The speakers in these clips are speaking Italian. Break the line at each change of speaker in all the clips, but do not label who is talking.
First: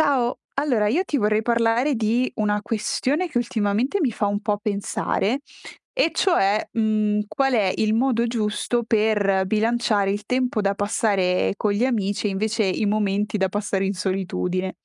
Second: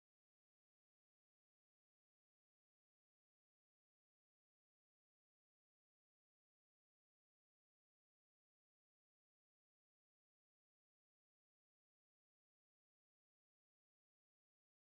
Ciao, allora io ti vorrei parlare di una questione che ultimamente mi fa un po' pensare, e cioè, qual è il modo giusto per bilanciare il tempo da passare con gli amici e invece i momenti da passare in solitudine.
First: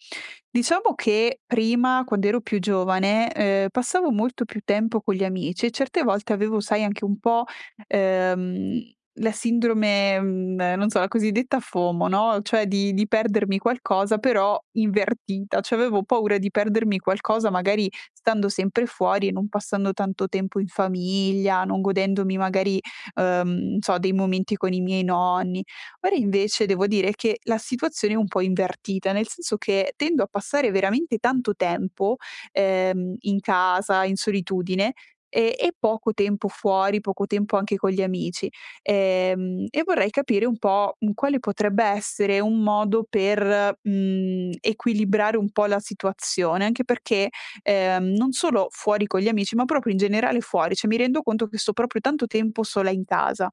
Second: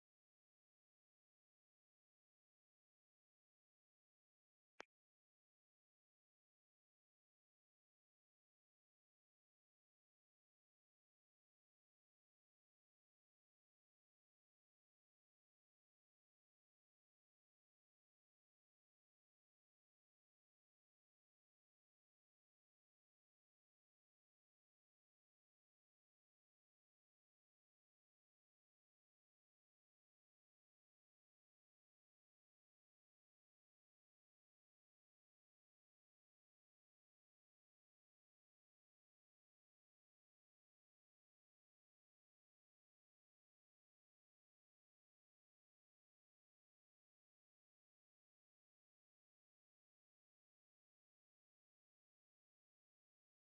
Diciamo che prima, quando ero più giovane, passavo molto più tempo con gli amici e certe volte avevo, sai, anche un po', ehm la sindrome, non so, la cosiddetta FOMO, no, cioè di perdermi qualcosa, però invertita, cioè avevo paura di perdermi qualcosa magari stando sempre fuori e non passando tanto tempo in famiglia, non godendomi magari, uhm, non so, dei momenti con i miei nonni. Ora invece devo dire che la situazione è un po' invertita, nel senso che tendo a passare veramente tanto tempo, in casa, in solitudine e poco tempo fuori, poco tempo anche con gli amici. E vorrei capire un po', quale potrebbe essere un modo per equilibrare un po' la situazione, anche perché, non solo fuori con gli amici, ma proprio in generale fuori, cioè mi rendo conto che sto proprio tanto tempo sola in casa.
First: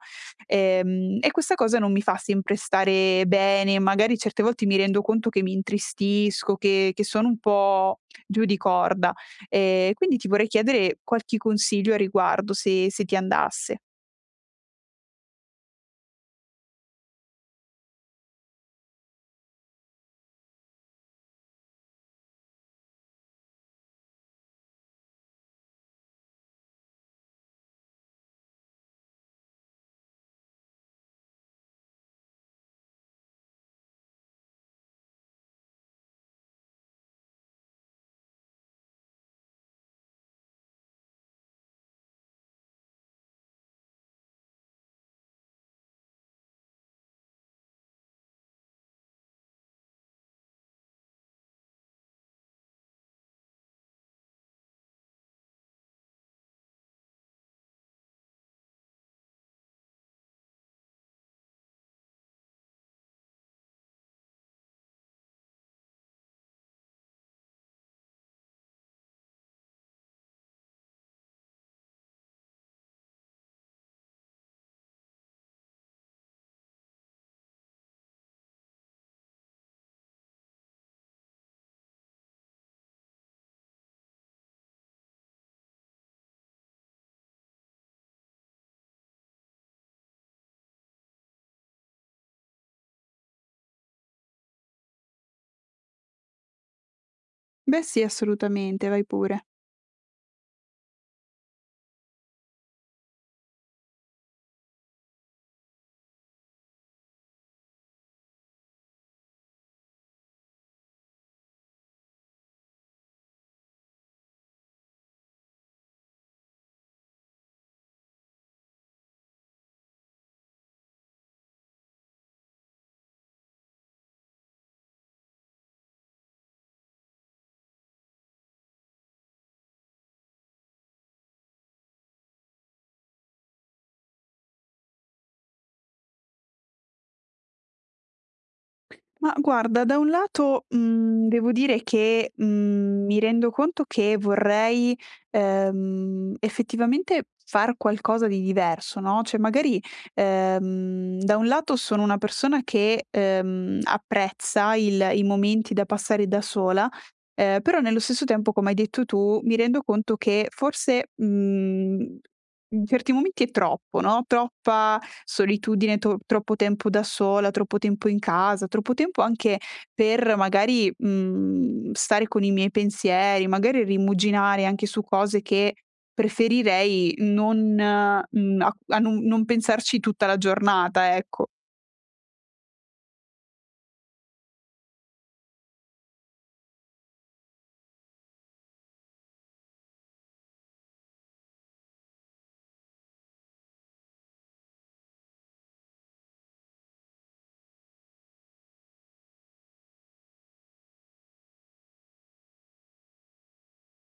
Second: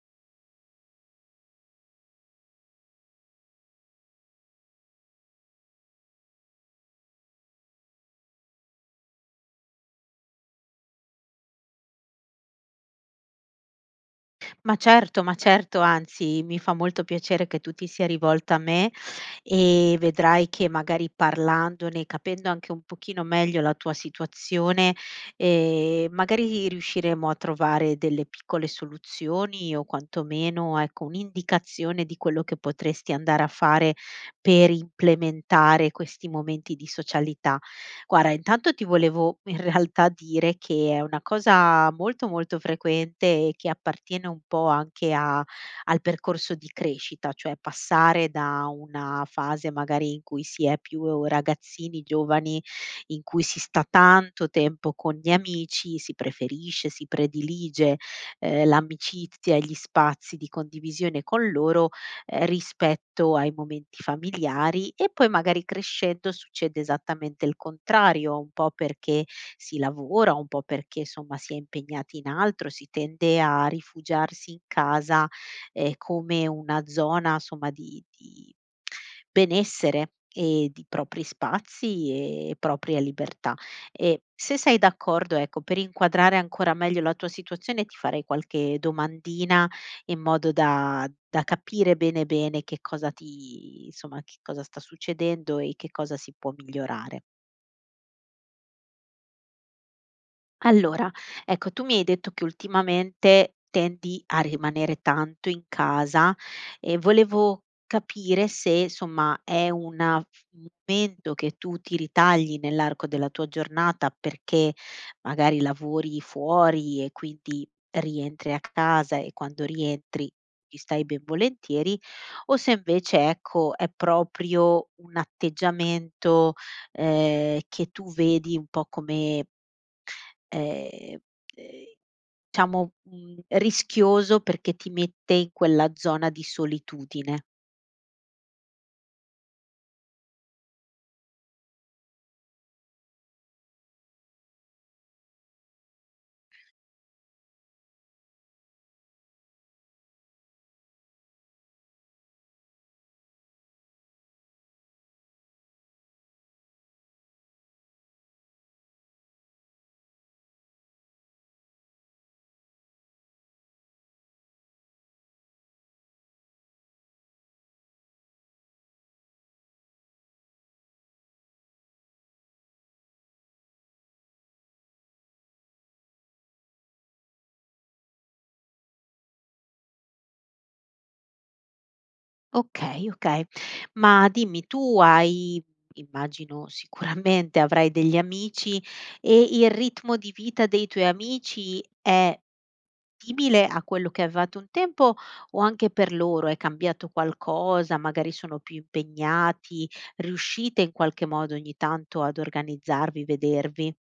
E questa cosa non mi fa sempre stare bene, magari certe volte mi rendo conto che mi intristisco, che sono un po' giù di corda. Quindi ti vorrei chiedere qualche consiglio a riguardo se ti andasse.
Ma certo, anzi mi fa molto piacere che tu ti sia rivolta a me e vedrai che magari parlandone, capendo anche un pochino meglio la tua situazione, magari riusciremo a trovare delle piccole soluzioni o quantomeno, ecco, un'indicazione di quello che potresti andare a fare per implementare questi momenti di socialità. Guarda, intanto ti volevo in realtà dire che è una cosa molto, molto frequente e che appartiene un po' anche a al percorso di crescita, cioè passare da una fase magari in cui si è più ragazzini, giovani, in cui si sta tanto tempo con gli amici, si preferisce, si predilige, l'amicizia e gli spazi di condivisione con loro, rispetto ai momenti familiari. E poi magari crescendo succede esattamente il contrario, un po' perché si lavora, un po' perché insomma si è impegnati in altro, si tende a rifugiarsi in casa, come una zona somma di benessere e di propri spazi e propria libertà. Se sei d'accordo, ecco, per inquadrare ancora meglio la tua situazione ti farei qualche domandina in modo da capire bene che cosa ti insomma, che cosa sta succedendo e che cosa si può migliorare.
Beh sì, assolutamente, vai pure.
Allora, ecco, tu mi hai detto che ultimamente tendi a rimanere tanto in casa e volevo capire se, insomma, è una un momento che tu ti ritagli nell'arco della tua giornata perché magari lavori fuori e quindi rientri a casa e quando rientri ci stai ben volentieri, o se invece, ecco, è proprio un atteggiamento, che tu vedi un po' come Ehm, ehm, diciamo, rischioso perché ti mette in quella zona di solitudine.
Ma guarda, da un lato, devo dire che, mi rendo conto che vorrei, effettivamente far qualcosa di diverso, no, cioè magari, da un lato sono una persona che apprezza il i momenti da passare da sola, però nello stesso tempo, come hai detto tu, mi rendo conto che forse, in certi momenti è troppo, no, troppa solitudine, to troppo tempo da sola, troppo tempo in casa, troppo tempo anche per magari, stare con i miei pensieri, magari rimuginare anche su cose che preferirei non mhmm, a a non non pensarci tutta la giornata, ecco.
Okay, okay. Ma dimmi, tu hai, immagino, sicuramente avrai degli amici e il ritmo di vita dei tuoi amici è simile a quello che avevate un tempo o anche per loro è cambiato qualcosa? Magari sono più impegnati, riuscite in qualche modo ogni tanto ad organizzarvi, vedervi?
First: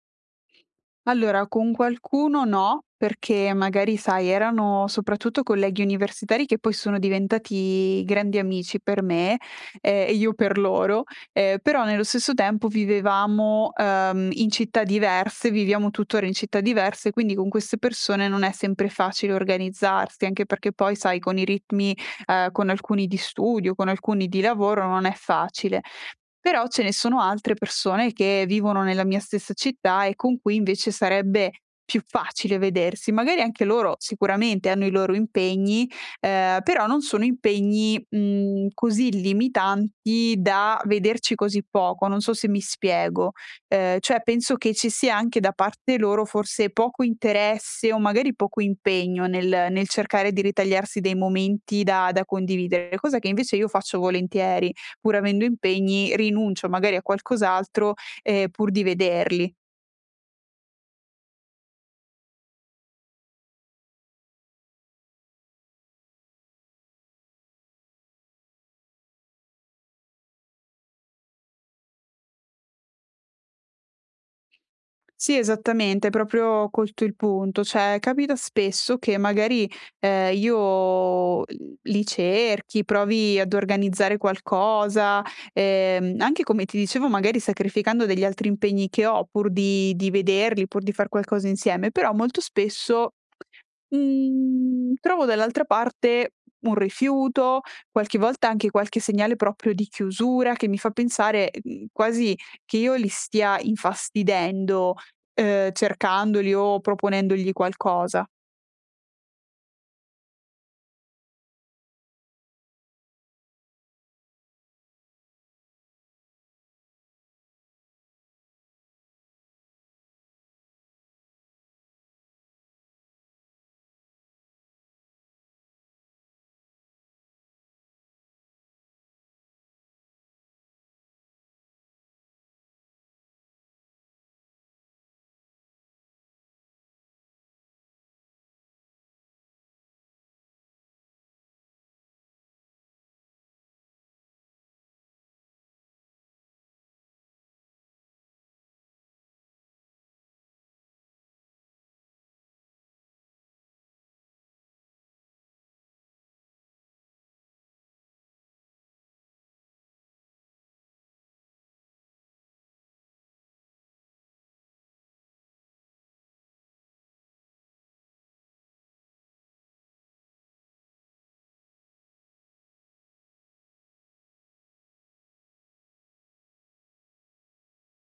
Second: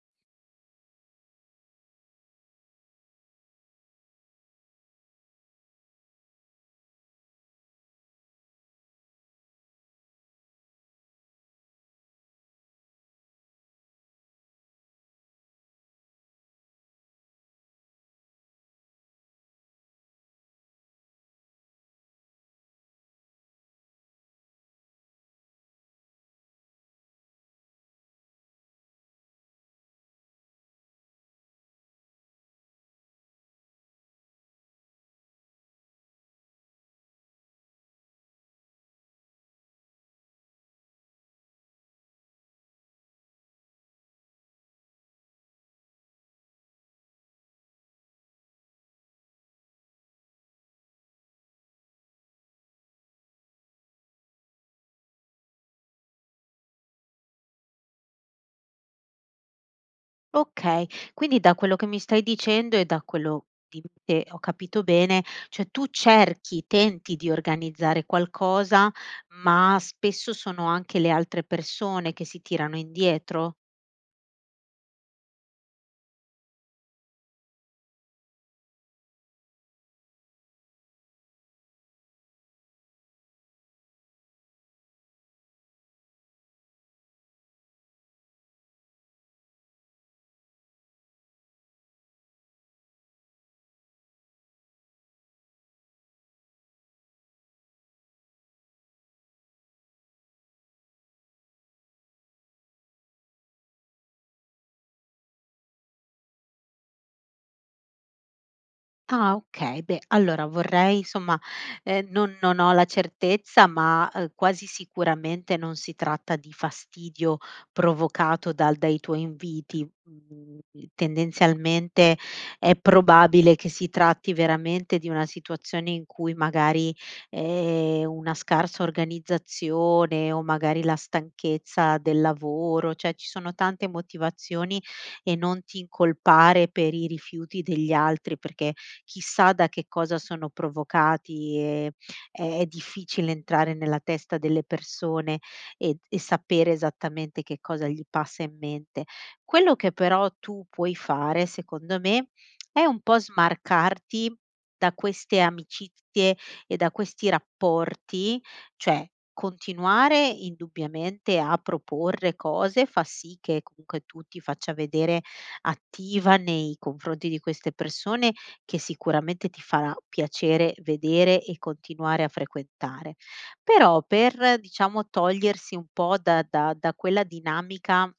Allora, con qualcuno no, perché magari sai, erano soprattutto colleghi universitari che poi sono diventati grandi amici per me, e io per loro, però nello stesso tempo vivevamo in città diverse, viviamo tuttora in città diverse, quindi con queste persone non è sempre facile organizzarsi, anche perché poi sai con i ritmi, con alcuni di studio, con alcuni di lavoro non è facile. Però ce ne sono altre persone che vivono nella mia stessa città e con cui invece sarebbe più facile vedersi. Magari anche loro sicuramente hanno i loro impegni, però non sono impegni, così limitanti da vederci così poco, non so se mi spiego. Cioè penso che ci sia anche da parte loro forse poco interesse o magari poco impegno nel cercare di ritagliarsi dei momenti da condividere, cosa che invece io faccio volentieri pur avendo impegni, rinuncio magari a qualcos'altro, pur di vederli.
Okay, quindi da quello che mi stai dicendo e da quello di te ho capito bene, cioè tu cerchi, tenti di organizzare qualcosa, ma spesso sono anche le altre persone che si tirano indietro?
Sì, esattamente, hai proprio colto il punto. Cioè, capita spesso che magari, io l li cerchi, provi ad organizzare qualcosa, anche come ti dicevo magari sacrificando degli altri impegni che ho pur di vederli, pur di far qualcosa insieme, però molto spesso trovo dall'altra parte un rifiuto, qualche volta anche qualche segnale proprio di chiusura che mi fa pensare, quasi che io li stia infastidendo, cercandoli o proponendogli qualcosa.
Ah, okay, beh allora vorrei insomma, non ho la certezza, ma, quasi sicuramente non si tratta di fastidio provocato dal dai tuoi inviti. Mhmm, Tendenzialmente è probabile che si tratti veramente di una situazione in cui magari, una scarsa organizzazione o magari la stanchezza del lavoro, cioè ci sono tante motivazioni, e non ti incolpare per i rifiuti degli altri, perché chissà da che cosa sono provocati e è difficile entrare nella testa delle persone e sapere esattamente che cosa gli passa in mente. Quello che però tu puoi fare, secondo me, è un po' smarcarti da queste amicizie e da questi rapporti, cioè continuare indubbiamente a proporre cose fa sì che comunque tu ti faccia vedere attiva nei confronti di queste persone che sicuramente ti farà piacere vedere e continuare a frequentare. Però per, diciamo, togliersi un po' da quella dinamica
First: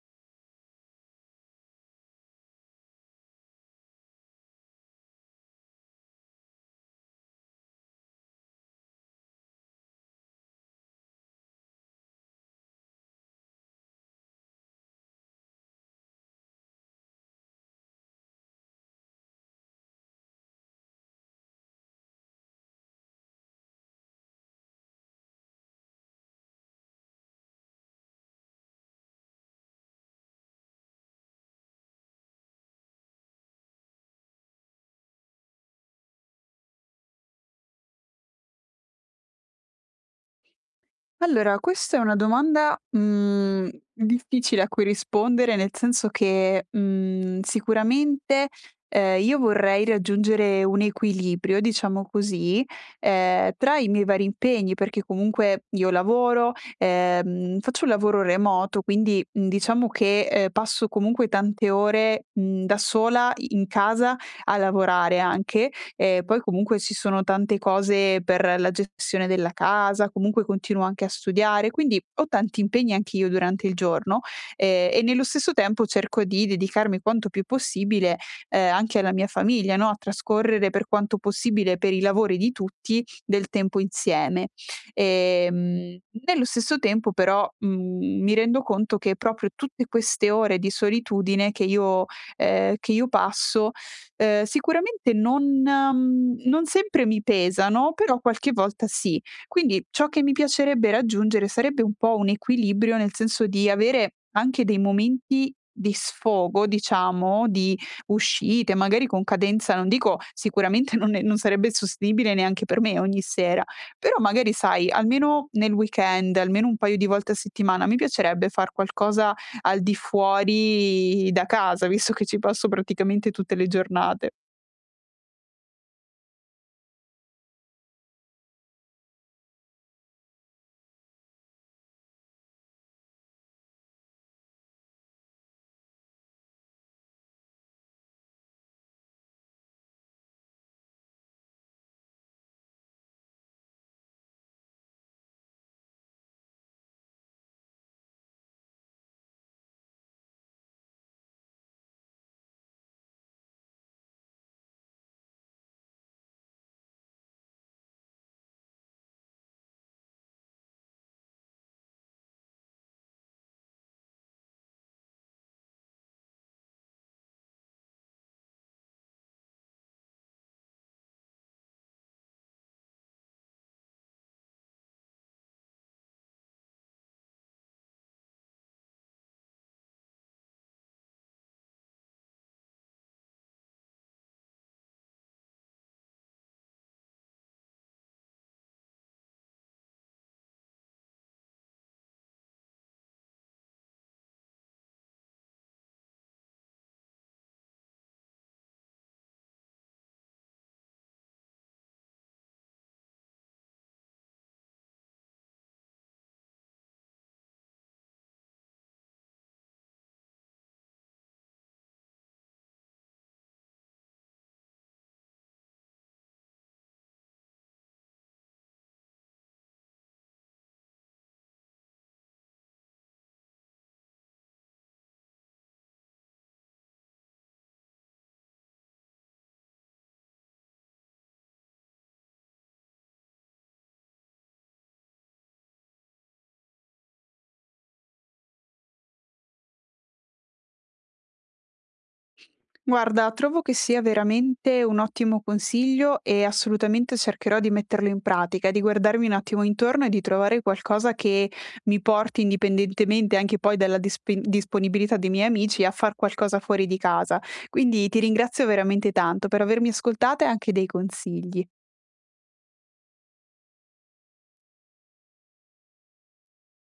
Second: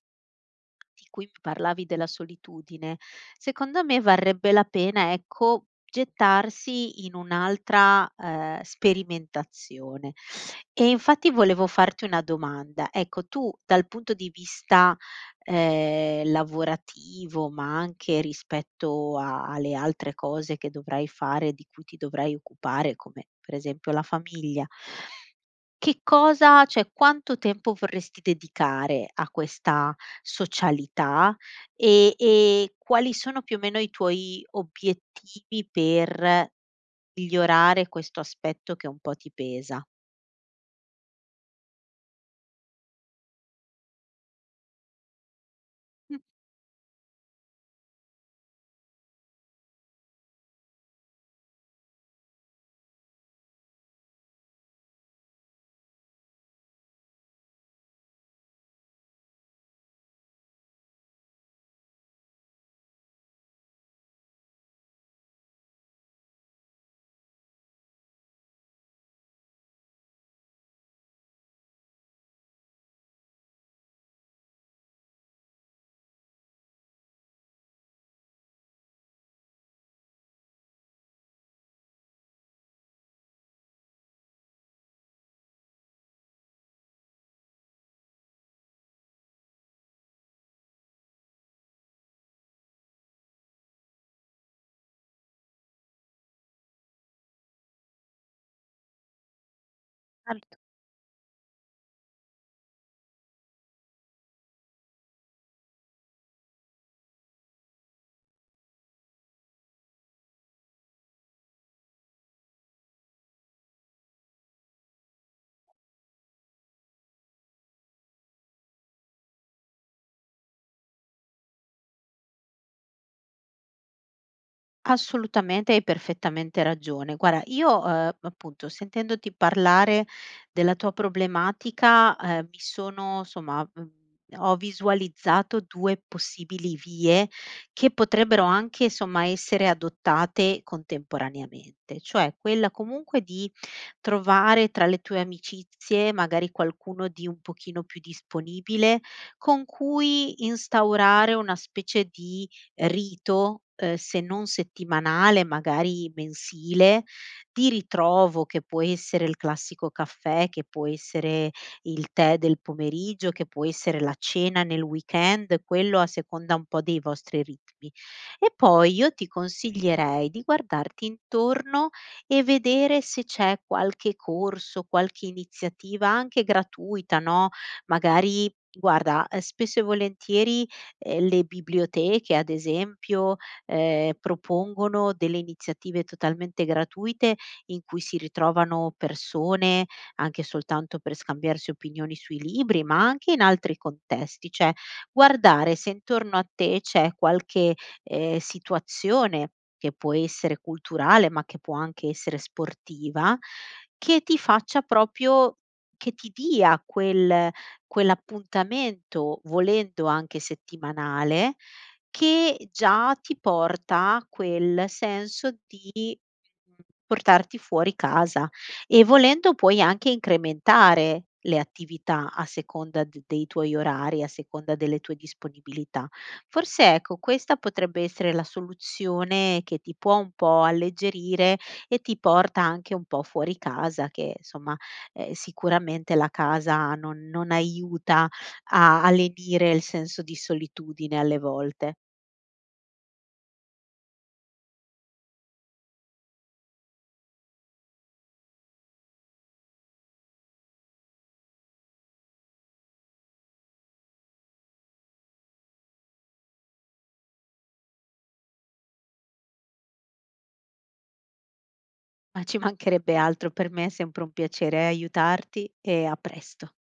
di cui mi parlavi della solitudine, secondo me varrebbe la pena, ecco, gettarsi in un'altra, sperimentazione. E infatti volevo farti una domanda: ecco, tu dal punto di vista, lavorativo, ma anche rispetto a alle altre cose che dovrai fare, di cui ti dovrai occupare, come per esempio la famiglia, che cosa, cioè quanto tempo vorresti dedicare a questa socialità e quali sono più o meno i tuoi obiettivi per migliorare questo aspetto che un po' ti pesa?
Allora, questa è una domanda, difficile a cui rispondere, nel senso
Mh.
che, sicuramente, io vorrei raggiungere un equilibrio, diciamo così, tra i miei vari impegni, perché comunque io lavoro, faccio un lavoro remoto, quindi, diciamo che passo comunque tante ore, da sola in casa a lavorare anche. Poi comunque ci sono tante cose per la gestione della casa, comunque continuo anche a studiare, quindi ho tanti impegni anche io durante il giorno, e nello stesso tempo cerco di dedicarmi quanto più possibile, anche alla mia famiglia, no, a trascorrere per quanto possibile, per i lavori di tutti, del tempo insieme. Ehm, nello stesso tempo però, mi rendo conto che proprio tutte queste ore di solitudine che io passo sicuramente non sempre mi pesano, però qualche volta sì. Quindi ciò che mi
al
piacerebbe raggiungere sarebbe un po' un equilibrio, nel senso di avere anche dei momenti di sfogo, diciamo, di uscite, magari con cadenza non dico sicuramente non è non sarebbe sostenibile neanche per me ogni sera, però magari sai, almeno nel weekend, almeno un paio di volte a settimana, mi piacerebbe far qualcosa al di fuori da casa, visto che ci passo praticamente tutte le giornate.
Assolutamente, hai perfettamente ragione. Guarda, io, appunto, sentendoti parlare della tua problematica, mi sono somma, mhmm, ho visualizzato 2 possibili vie che potrebbero anche, somma, essere adottate contemporaneamente, cioè quella comunque di trovare tra le tue amicizie magari qualcuno di un pochino più disponibile, con cui instaurare una specie di rito, se non settimanale, magari mensile, di ritrovo che può essere il classico caffè, che può essere il tè del pomeriggio, che può essere la cena nel weekend, quello a seconda un po' dei vostri ritmi. E poi io ti consiglierei di guardarti intorno e vedere se c'è qualche corso, qualche iniziativa anche gratuita, no, magari guarda, spesso e volentieri le biblioteche ad esempio, propongono delle iniziative totalmente gratuite in cui si ritrovano persone anche soltanto per scambiarsi opinioni sui libri, ma anche in altri contesti. Cioè, guardare se intorno a te c'è qualche, situazione che può essere culturale, ma che può anche essere sportiva, che ti faccia proprio, che ti dia quel quell'appuntamento, volendo anche settimanale, che già ti porta quel senso di mh, portarti fuori casa, e volendo puoi anche incrementare le attività a seconda d dei tuoi orari, a seconda delle tue disponibilità. Forse ecco, questa potrebbe essere la soluzione che ti può un po' alleggerire e ti porta anche un po' fuori casa, che, insomma, sicuramente la casa non aiuta a lenire il senso di solitudine alle volte.
Guarda, trovo che sia veramente un ottimo consiglio e assolutamente cercherò di metterlo in pratica, di guardarmi un attimo intorno e di trovare qualcosa che mi porti, indipendentemente anche poi dalla disponibilità dei miei amici, a far qualcosa fuori di casa. Quindi ti ringrazio veramente tanto per avermi ascoltata e anche dei consigli.
Ma ci mancherebbe altro. Per me è sempre un piacere aiutarti, e a presto.